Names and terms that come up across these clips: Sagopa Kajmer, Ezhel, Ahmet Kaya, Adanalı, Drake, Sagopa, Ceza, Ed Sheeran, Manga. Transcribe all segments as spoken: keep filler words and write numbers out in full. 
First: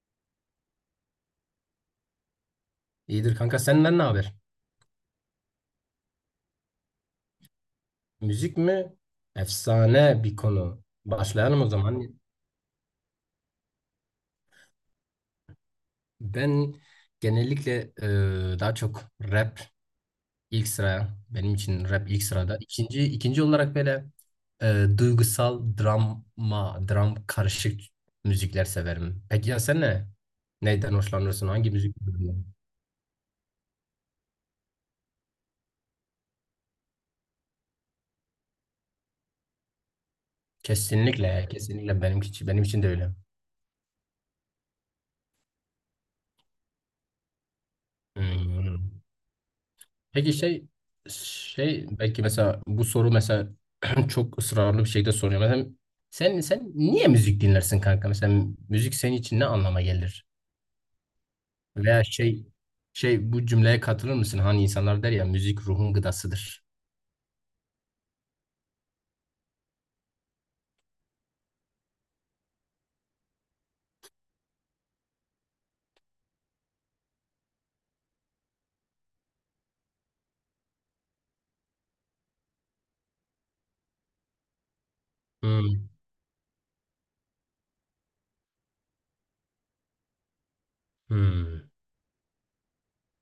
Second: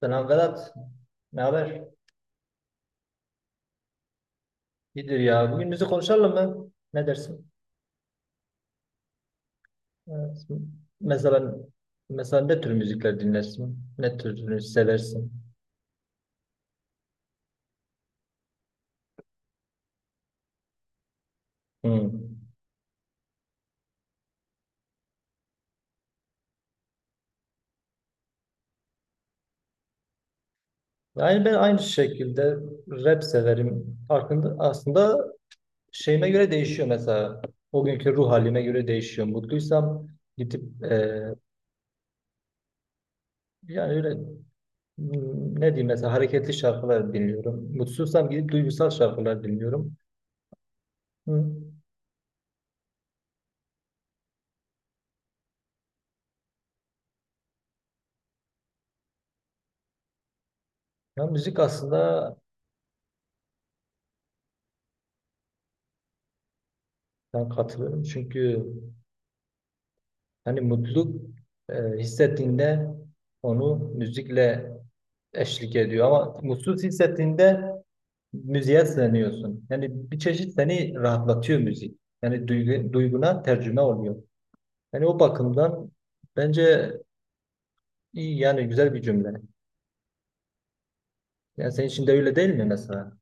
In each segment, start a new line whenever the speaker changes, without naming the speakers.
Selam Vedat. Ne haber?
İyidir kanka, senden ne haber?
İyidir ya. Bugün müzik konuşalım mı? Ne dersin?
Müzik mi? Efsane
Evet.
bir konu.
Mesela
Başlayalım o zaman.
mesela ne tür müzikler dinlersin? Ne türünü seversin?
Ben genellikle e, daha çok rap ilk sıraya. Benim için rap ilk
Hmm.
sırada. İkinci, ikinci olarak böyle e, duygusal drama, dram karışık müzikler severim. Peki ya sen ne? Neyden
Yani
hoşlanırsın?
ben
Hangi
aynı
müzik türünden?
şekilde rap severim. Farkında, aslında şeyime göre değişiyor mesela. O günkü ruh halime göre değişiyor. Mutluysam gidip e,
Kesinlikle, kesinlikle benim için, benim için de öyle.
yani öyle hmm, ne diyeyim mesela hareketli şarkılar dinliyorum. Mutsuzsam gidip duygusal
Hmm.
şarkılar dinliyorum.
Peki şey
Hmm.
şey belki mesela bu soru mesela çok ısrarlı bir şekilde soruyor. Mesela sen sen niye müzik dinlersin kanka? Mesela müzik senin için ne anlama gelir?
Ya müzik
Veya
aslında
şey şey bu cümleye katılır mısın? Hani insanlar der ya, müzik ruhun gıdasıdır.
ben katılıyorum çünkü hani mutluluk e, hissettiğinde onu müzikle eşlik ediyor ama mutsuz hissettiğinde müziğe sığınıyorsun. Yani bir çeşit seni rahatlatıyor müzik. Yani duygu, duyguna tercüme oluyor. Yani o
Hmm.
bakımdan bence iyi yani güzel bir cümle.
Hmm.
Yani senin için de öyle değil mi mesela?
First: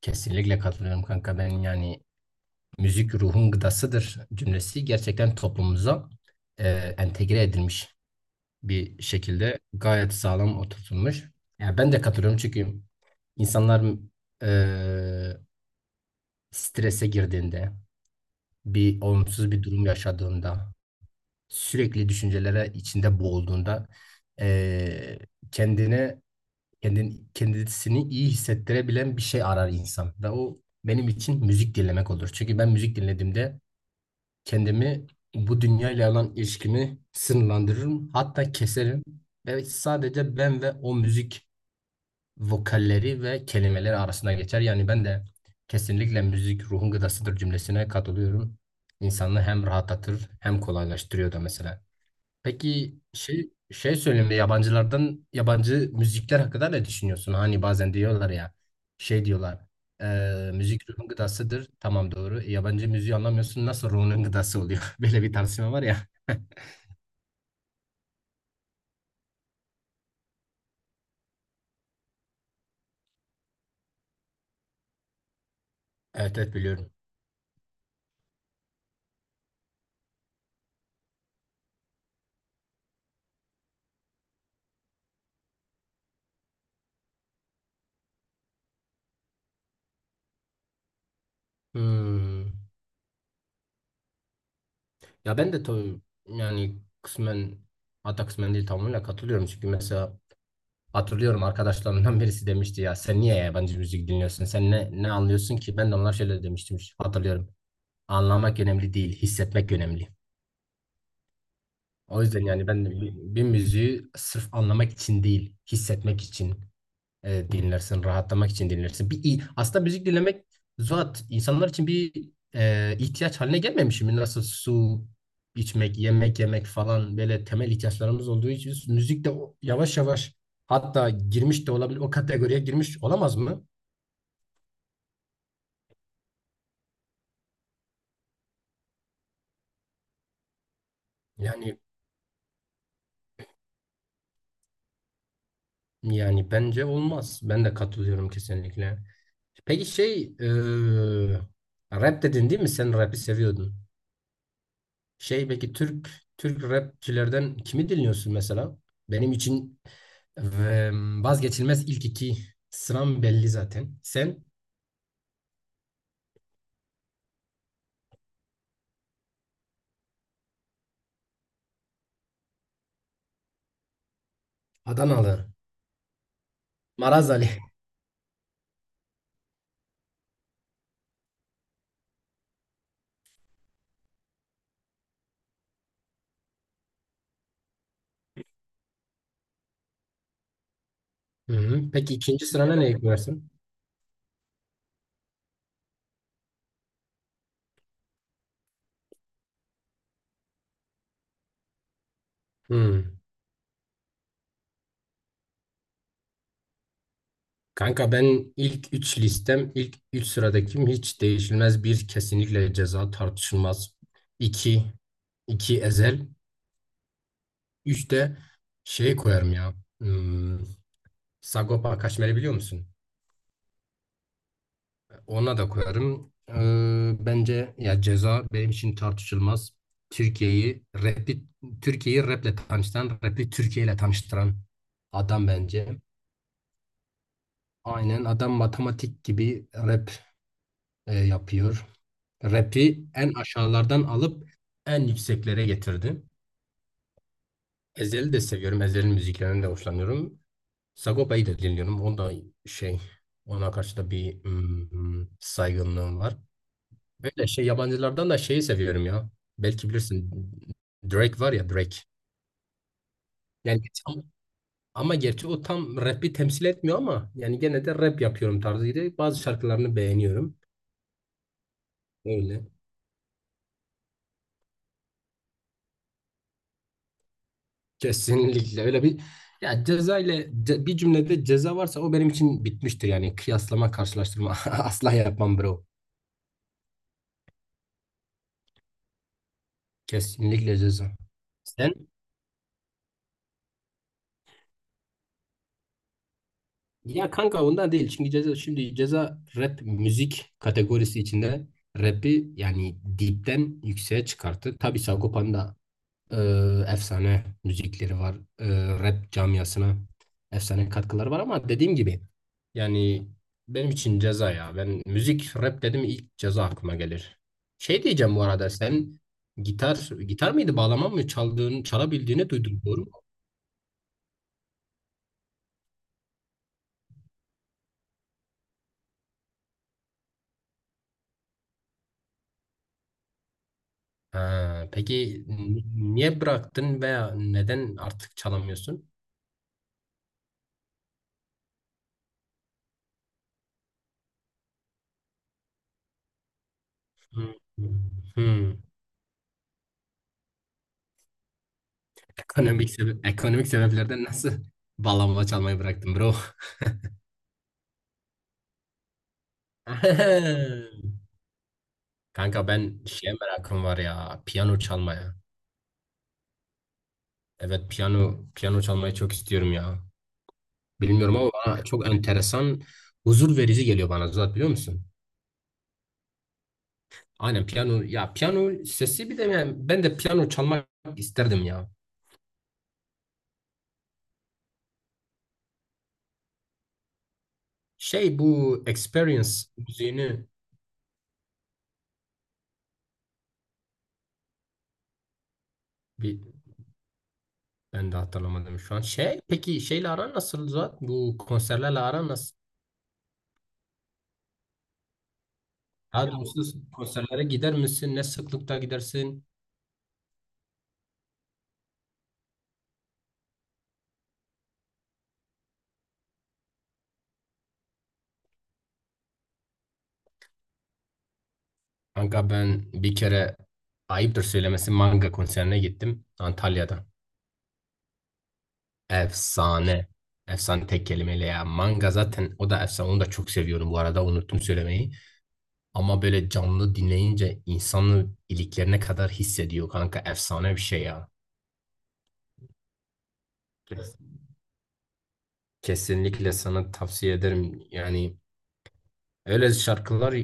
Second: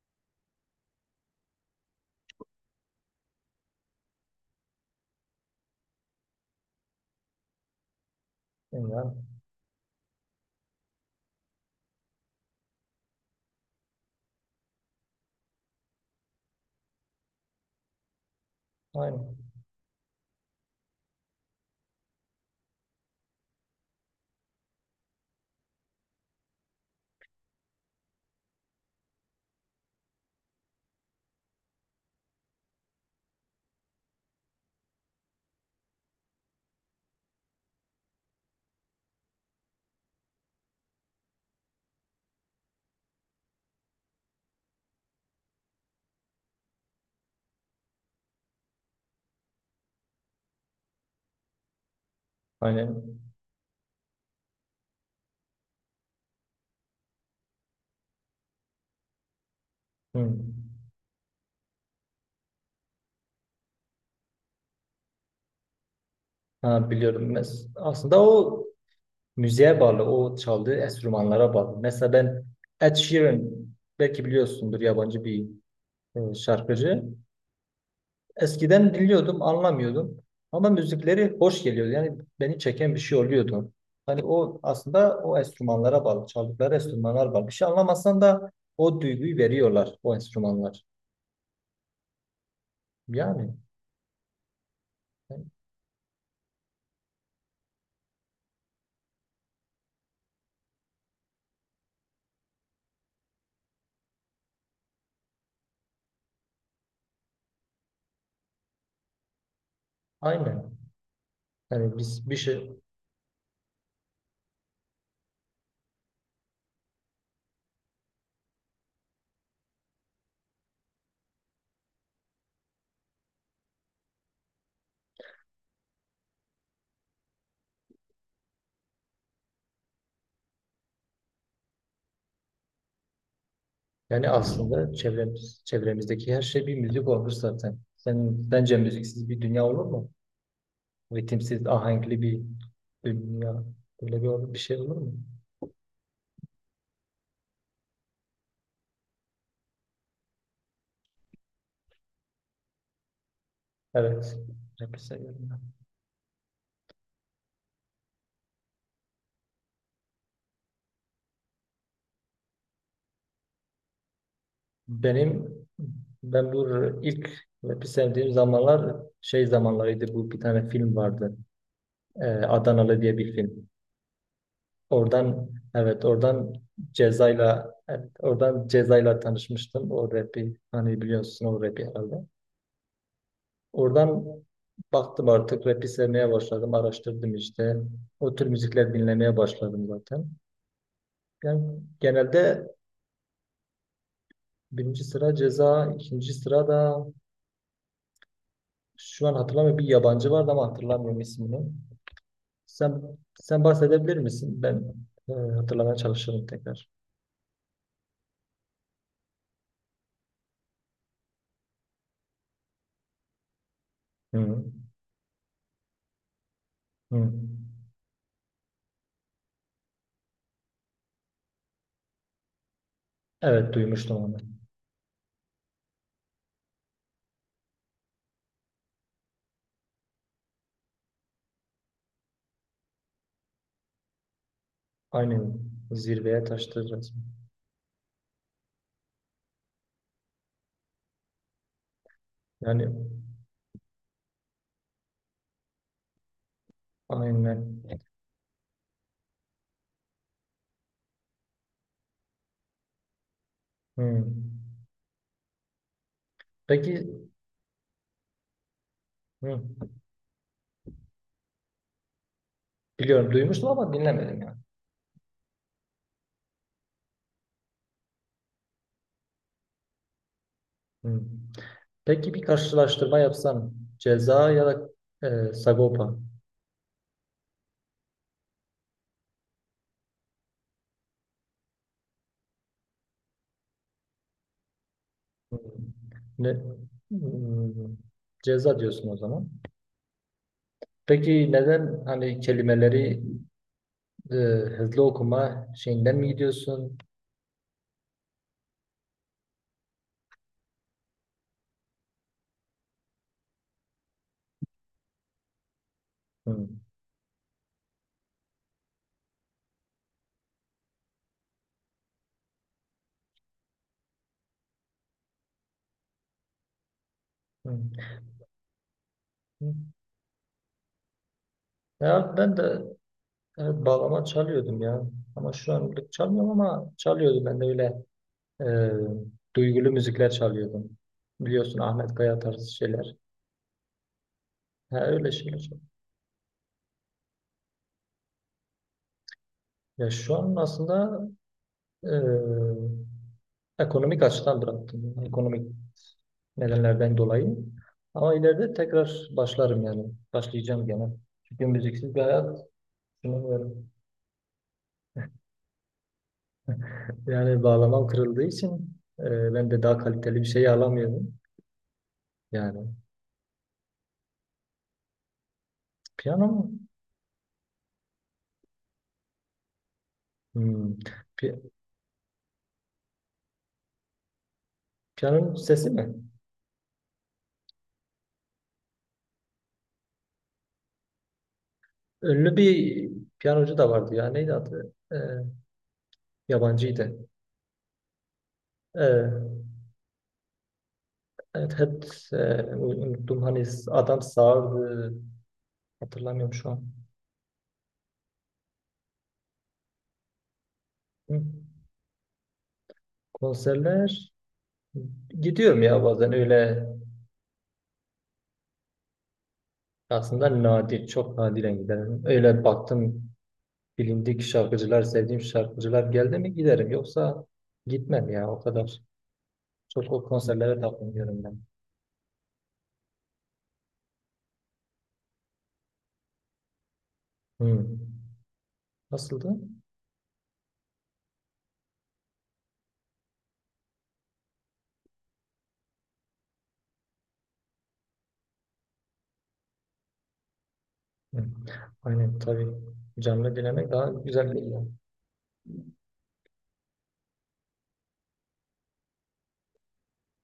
Kesinlikle katılıyorum kanka. Ben yani müzik ruhun gıdasıdır cümlesi gerçekten toplumumuza e, entegre edilmiş, bir
Yani,
şekilde gayet sağlam oturtulmuş. Yani ben de katılıyorum çünkü insanlar e, strese girdiğinde, bir
aynen.
olumsuz bir durum yaşadığında, sürekli düşüncelere içinde boğulduğunda, e, kendine kendin, kendisini iyi hissettirebilen bir şey arar insan. Ve o benim için müzik dinlemek olur. Çünkü ben müzik dinlediğimde kendimi, bu dünyayla olan ilişkimi sınırlandırırım. Hatta keserim. Ve sadece ben ve o müzik, vokalleri ve kelimeleri arasında geçer. Yani ben de kesinlikle müzik ruhun gıdasıdır cümlesine katılıyorum. İnsanı hem rahatlatır hem kolaylaştırıyor da mesela. Peki
Aynen.
şey şey söyleyeyim de yabancılardan, yabancı müzikler hakkında ne düşünüyorsun? Hani bazen diyorlar ya, şey diyorlar
Hı.
eee, müzik ruhun gıdasıdır. Tamam doğru. E, yabancı müziği anlamıyorsun, nasıl ruhunun gıdası oluyor? Böyle bir tartışma var ya.
Ha, biliyorum. Mes- Aslında o müziğe bağlı, o çaldığı enstrümanlara bağlı. Mesela ben Ed Sheeran belki biliyorsundur yabancı bir e,
Evet evet biliyorum.
şarkıcı. Eskiden dinliyordum, anlamıyordum ama müzikleri hoş geliyordu. Yani beni çeken bir şey oluyordu. Hani o aslında o enstrümanlara bağlı, çaldıkları enstrümanlar bağlı. Bir şey anlamasan da o duyguyu veriyorlar o enstrümanlar.
Hmm.
Yani
Ya
yani
ben de tabii yani kısmen, hatta kısmen değil tamamıyla katılıyorum. Çünkü mesela hatırlıyorum, arkadaşlarımdan birisi demişti ya, sen niye yabancı müzik dinliyorsun? Sen ne, ne anlıyorsun ki? Ben de onlar şöyle demiştim hatırlıyorum. Anlamak önemli değil, hissetmek önemli.
aynen. Yani
O
biz bir
yüzden yani
şey
ben de bir, bir müziği sırf anlamak için değil, hissetmek için e, dinlersin, rahatlamak için dinlersin. Bir, i- aslında müzik dinlemek zat insanlar için bir e, ihtiyaç haline gelmemiş mi? Nasıl su içmek, yemek yemek falan böyle temel ihtiyaçlarımız olduğu için, müzik de o- yavaş yavaş hatta girmiş de olabilir, o kategoriye girmiş olamaz mı?
yani aslında çevremiz, çevremizdeki her şey bir müzik olur zaten. Sen bence müziksiz bir dünya olur mu? Ritimsiz,
Yani
ahenkli bir dünya. Böyle bir, bir şey olur mu?
Yani bence olmaz. Ben de katılıyorum kesinlikle. Peki şey eee, rap dedin değil mi? Sen rap'i seviyordun.
Evet. Rap'i
Şey,
seviyorum ben.
peki Türk Türk rapçilerden kimi dinliyorsun mesela? Benim için eee, vazgeçilmez ilk iki sıram belli zaten. Sen.
Benim ben bu ilk rap'i sevdiğim zamanlar şey zamanlarıydı. Bu bir tane film vardı. Ee, Adanalı diye bir film.
Adanalı.
Oradan evet oradan
Maraz Ali.
Ceza'yla evet, oradan Ceza'yla tanışmıştım. O rap'i hani biliyorsun o rap'i herhalde. Oradan baktım artık rap'i sevmeye başladım. Araştırdım işte. O tür müzikler dinlemeye başladım zaten.
Hı
Yani
hı. Peki ikinci
genelde
sırana ne ekliyorsun?
birinci sıra ceza, ikinci sıra da şu an hatırlamıyorum bir yabancı vardı ama hatırlamıyorum ismini. Sen
Hı.
sen bahsedebilir misin? Ben e, hatırlamaya çalışırım tekrar.
Kanka ben ilk üç listem ilk üç sıradakim hiç değişilmez, bir kesinlikle Ceza tartışılmaz.
Hı
İki, iki Ezel.
hı.
Üçte şey koyarım ya. Hmm, Sagopa Kajmer'i biliyor musun?
Evet duymuştum onu.
Ona da koyarım. Ee, bence ya Ceza benim için tartışılmaz. Türkiye'yi rapi, Türkiye'yi raple tanıştıran, rapi Türkiye ile tanıştıran adam
Aynen
bence.
zirveye taştı resmen.
Aynen, adam matematik gibi rap e, yapıyor.
Yani
Rap'i en aşağılardan alıp en yükseklere getirdi.
aynen.
Ezhel'i de seviyorum. Ezhel'in müziklerinden de hoşlanıyorum. Sagopa'yı da dinliyorum. O da şey, ona karşı da
Hı.
bir mm, saygınlığım var.
Peki
Böyle şey, yabancılardan da şeyi seviyorum ya.
hı.
Belki bilirsin, Drake var ya, Drake.
Biliyorum duymuştum
Yani
ama
tam-
dinlemedim yani.
Ama gerçi o tam rap'i temsil etmiyor ama yani gene de rap yapıyorum tarzıydı. Bazı şarkılarını beğeniyorum.
Hı. Peki bir
Öyle.
karşılaştırma yapsan ceza ya da e, Sagopa.
Kesinlikle öyle bir, ya ceza ile ce- bir cümlede Ceza varsa o benim için bitmiştir. Yani kıyaslama, karşılaştırma asla yapmam bro.
Hmm. Ne, hmm, ceza diyorsun o zaman.
Kesinlikle Ceza.
Peki
Sen?
neden hani kelimeleri e, hızlı okuma şeyinden mi gidiyorsun?
Ya kanka ondan değil. Çünkü Ceza, şimdi Ceza rap müzik kategorisi içinde rap'i yani dipten yükseğe çıkarttı. Tabii Sagopa'nın da
Hmm,
e, efsane müzikleri var. E, rap camiasına efsane katkıları var ama dediğim gibi yani benim için Ceza ya. Ben müzik rap dedim, ilk Ceza aklıma gelir.
hmm,
Şey diyeceğim bu arada, sen
hmm.
gitar gitar mıydı, bağlama mı çaldığını
Ya
çalabildiğini
ben de
duydum, doğru mu?
e, bağlama çalıyordum ya. Ama şu anlık çalmıyorum ama çalıyordum ben de öyle e, duygulu müzikler çalıyordum. Biliyorsun Ahmet Kaya tarzı şeyler.
Ha,
Ha, öyle
peki
şeyler
n-
çalıyordum.
niye bıraktın veya neden artık çalamıyorsun?
Ya şu an aslında e, ekonomik açıdan bıraktım. Ekonomik nedenlerden
Hmm.
dolayı. Ama
Hmm.
ileride tekrar başlarım yani. Başlayacağım gene. Çünkü müziksiz bir hayat
Ekonomik sebep, ekonomik
sunamıyorum.
sebeplerden nasıl bağlama çalmayı bıraktın bro?
Yani bağlamam kırıldığı için e, ben de daha kaliteli bir şey alamıyorum.
Kanka
Yani
ben şeye merakım var ya, piyano çalmaya.
piyano mu?
Evet, piyano piyano çalmayı çok istiyorum ya.
Hmm.
Bilmiyorum ama
Pi-
bana çok enteresan, huzur verici geliyor, bana zaten, biliyor musun?
piyanonun sesi mi?
Aynen piyano, ya piyano sesi. Bir de yani ben de piyano çalmak isterdim ya.
Ünlü bir piyanocu da vardı ya. Neydi adı? E, yabancıydı.
Şey, bu
E,
Experience müziğini.
evet, hep e, unuttum. Hani adam sağırdı.
Bir
Hatırlamıyorum şu an.
ben de hatırlamadım şu an. Şey peki şeyle aran nasıl Zuhat? Bu
Hı.
konserlerle aran nasıl?
Konserler gidiyorum ya bazen
Daha
öyle
doğrusu konserlere gider misin? Ne sıklıkta gidersin?
aslında nadir, çok nadiren giderim. Öyle baktım bilindik şarkıcılar, sevdiğim şarkıcılar geldi mi giderim. Yoksa gitmem ya o kadar. Çok o konserlere takılmıyorum ben.
Kanka ben bir kere, ayıptır söylemesi, Manga konserine gittim Antalya'da.
Hı. Nasıldı?
Efsane. Efsane tek kelimeyle ya. Manga zaten o da efsane. Onu da çok seviyorum bu arada. Unuttum söylemeyi. Ama böyle canlı dinleyince insanı iliklerine kadar hissediyor kanka. Efsane bir şey
Hı. Aynen tabii canlı dinlemek
ya.
daha güzel geliyor.
Kesinlikle sana tavsiye ederim. Yani öyle şarkılar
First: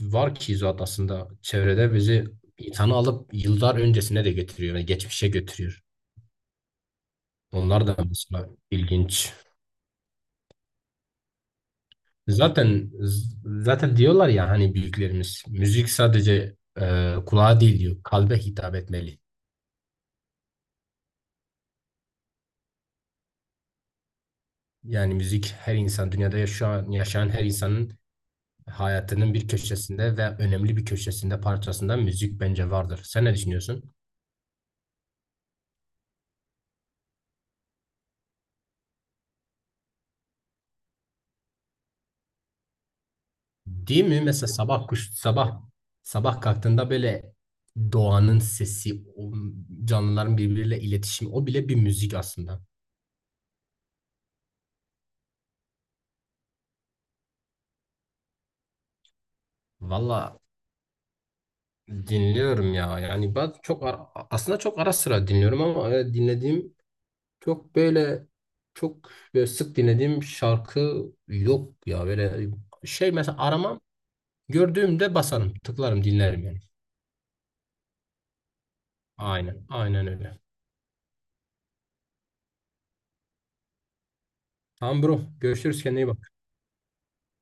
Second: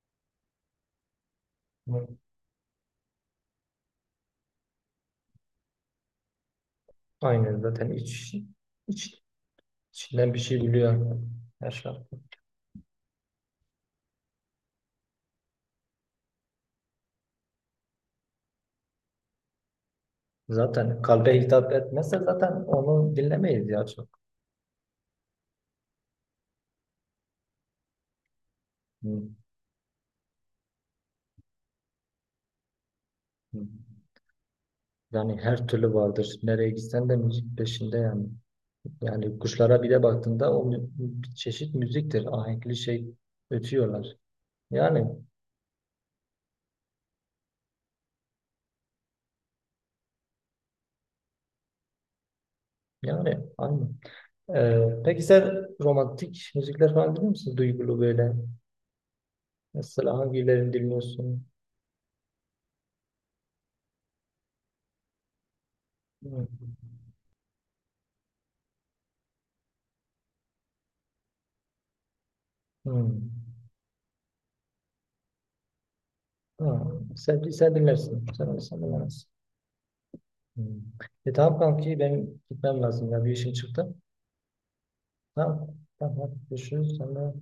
var ki zat aslında çevrede
Hı.
bizi insanı alıp yıllar öncesine de götürüyor. Yani geçmişe götürüyor.
Aynen
Onlar
zaten
da
iç,
mesela
iç,
ilginç.
içinden bir şey biliyor her şarkı.
Zaten Zaten diyorlar ya, hani büyüklerimiz, müzik sadece e, kulağa değil diyor, kalbe hitap etmeli.
Zaten kalbe hitap etmezse zaten onu dinlemeyiz ya çok.
Yani müzik, her insan dünyada yaşayan, yaşayan her insanın
Hı.
hayatının bir köşesinde, ve önemli bir köşesinde parçasında müzik bence vardır. Sen ne
Hı.
düşünüyorsun?
Yani her türlü vardır. Nereye gitsen de müzik peşinde yani. Yani kuşlara bir de baktığında o mü- bir çeşit müziktir. Ahenkli şey
Değil
ötüyorlar.
mi? Mesela sabah
Yani
kuş sabah sabah kalktığında böyle doğanın sesi, o canlıların birbiriyle iletişimi, o bile bir müzik aslında.
yani aynı. Ee, peki sen romantik müzikler falan dinliyor musun? Duygulu böyle. Mesela
Valla
hangilerini dinliyorsun?
dinliyorum ya. Yani ben çok ara- aslında çok ara sıra dinliyorum, ama e,
Hmm.
dinlediğim çok böyle çok böyle sık dinlediğim şarkı yok ya. Böyle şey
Hmm.
mesela, aramam, gördüğümde basarım, tıklarım, dinlerim yani.
Ha, sen, sen dinlersin. Sen olsan dinlemezsin.
Aynen, aynen öyle.
Hmm. E tamam kanki benim gitmem lazım ya. Bir işim çıktı.
Tamam bro.
Tamam.
Görüşürüz. Kendine iyi
Tamam.
bak.
Hadi görüşürüz. Sonra